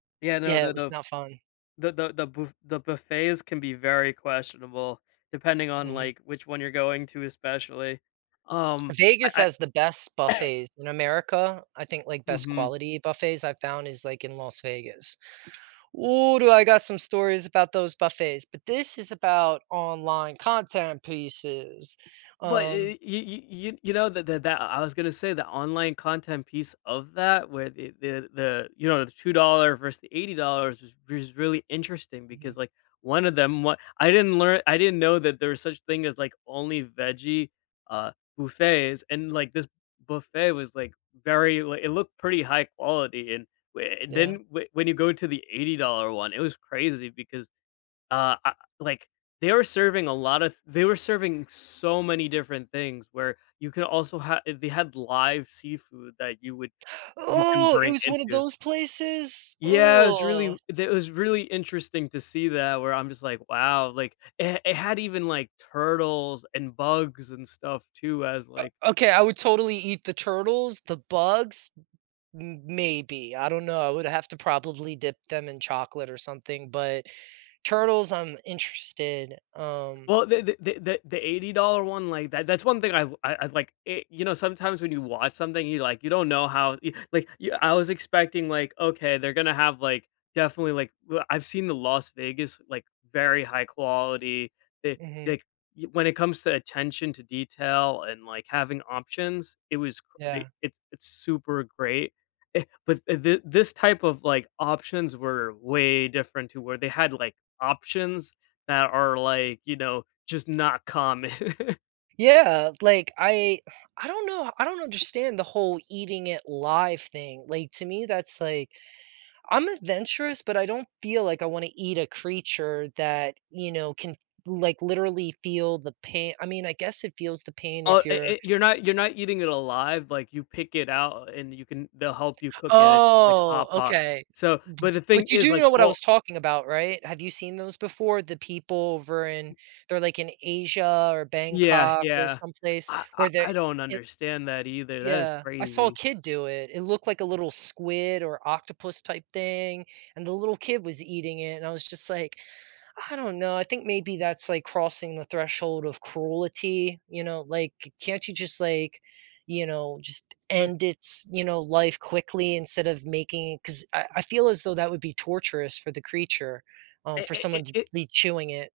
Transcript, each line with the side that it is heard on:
left: Yeah, no,
right: Yeah,
left: the
right: it was
left: the f
right: not fun.
left: the the the buf the buffets can be very questionable depending on,
right: Mhm.
left: like, which one you're going to especially. Um,
right: Vegas
left: I
right: has the best
left: I
right: buffets in America, I think, like, best
left: Mhm.
right: quality buffets I found is, like, in Las Vegas. Ooh, do I got some stories about those buffets, but this is about online content pieces,
left: But i
right: um
left: i y y you you know th th that I I was gonna say the online content piece of that where the the the you know, the $2 versus the $80 was was really interesting because,
right: Mhm.
left: like, one of them w I didn't lear I didn't know that there was such thing as, like, only veggie, uh, buffets and, like, this buffet was, like, very like, it looked pretty high-quality and w and then
right: Yeah.
left: w when you go to the $80 one, it was crazy because, uh I like, they were serving a lotta th they were serving so many different things where you could also ha eh, they had live seafood that you would you can
right: Ooh, it
left: bring
right: was one of
left: into
right: those places?
left: Yeah, it was really
right: Ooh.
left: w they it was really interesting to see that where I'm just like, "Wow," like, it it had even, like, turtles and bugs and stuff too as, like
right: O Okay, I would totally eat the turtles, the bugs, m maybe, I don't know, I would have to probably dip them in chocolate or something, but turtles, I'm interested, um
left: Well, the the the the the $80 one, like, that that's one thing I l I I'd like you know, eh, sometimes when you watch something, you, like you don't know how y like, y I was expecting, like, "Okay, they're gonna have, like, definitely, like" well, I've seen the Las Vegas, like, very high-quality.
right: Mhm.
left: [unintelligible] Y when it comes to attention to detail and, like, having options, it was c d
right: Yeah.
left: it's it's super great, eh, but, eh, th this type of, like, options were way different to where they had like options that are like, you know, just not common.
right: Yeah, like, I I don't know, I don't understand the whole eating it live thing, like, to me, that's like I'm adventurous, but I don't feel like I wanna eat a creature that, you know, can, like, literally feel the pain I mean, I guess it feels the pain
left: Oh,
right: if
left: e
right: you're
left: eh, you're not you're not eating it alive, like, you pick it out and you can they'll help you cook it, it's like
right: Oh,
left: hot pot.
right: okay. B
left: So but the
right: B
left: thing
right: But you
left: is,
right: do
left: like,
right: know what I
left: o
right: was talking about, right, have you seen those before? The people over in they're like in Asia or
left: Yeah,
right: Bangkok or
left: yeah.
right: someplace
left: I I
right: where they're
left: I don't
right: i
left: understand that either, that is
right: Yeah, I saw a
left: crazy.
right: kid do it. It looked like a little squid or octopus type thing and the little kid was eating it and I was just like, I don't know, I think maybe that's like crossing the threshold of cruelty, you know, like, can't you just like, you know, just
left: W
right: end its, you know, life quickly instead of making it 'cause I I feel as though that would be torturous for the creature, um,
left: I
right: for
left: I I
right: someone to
left: It
right: be chewing it.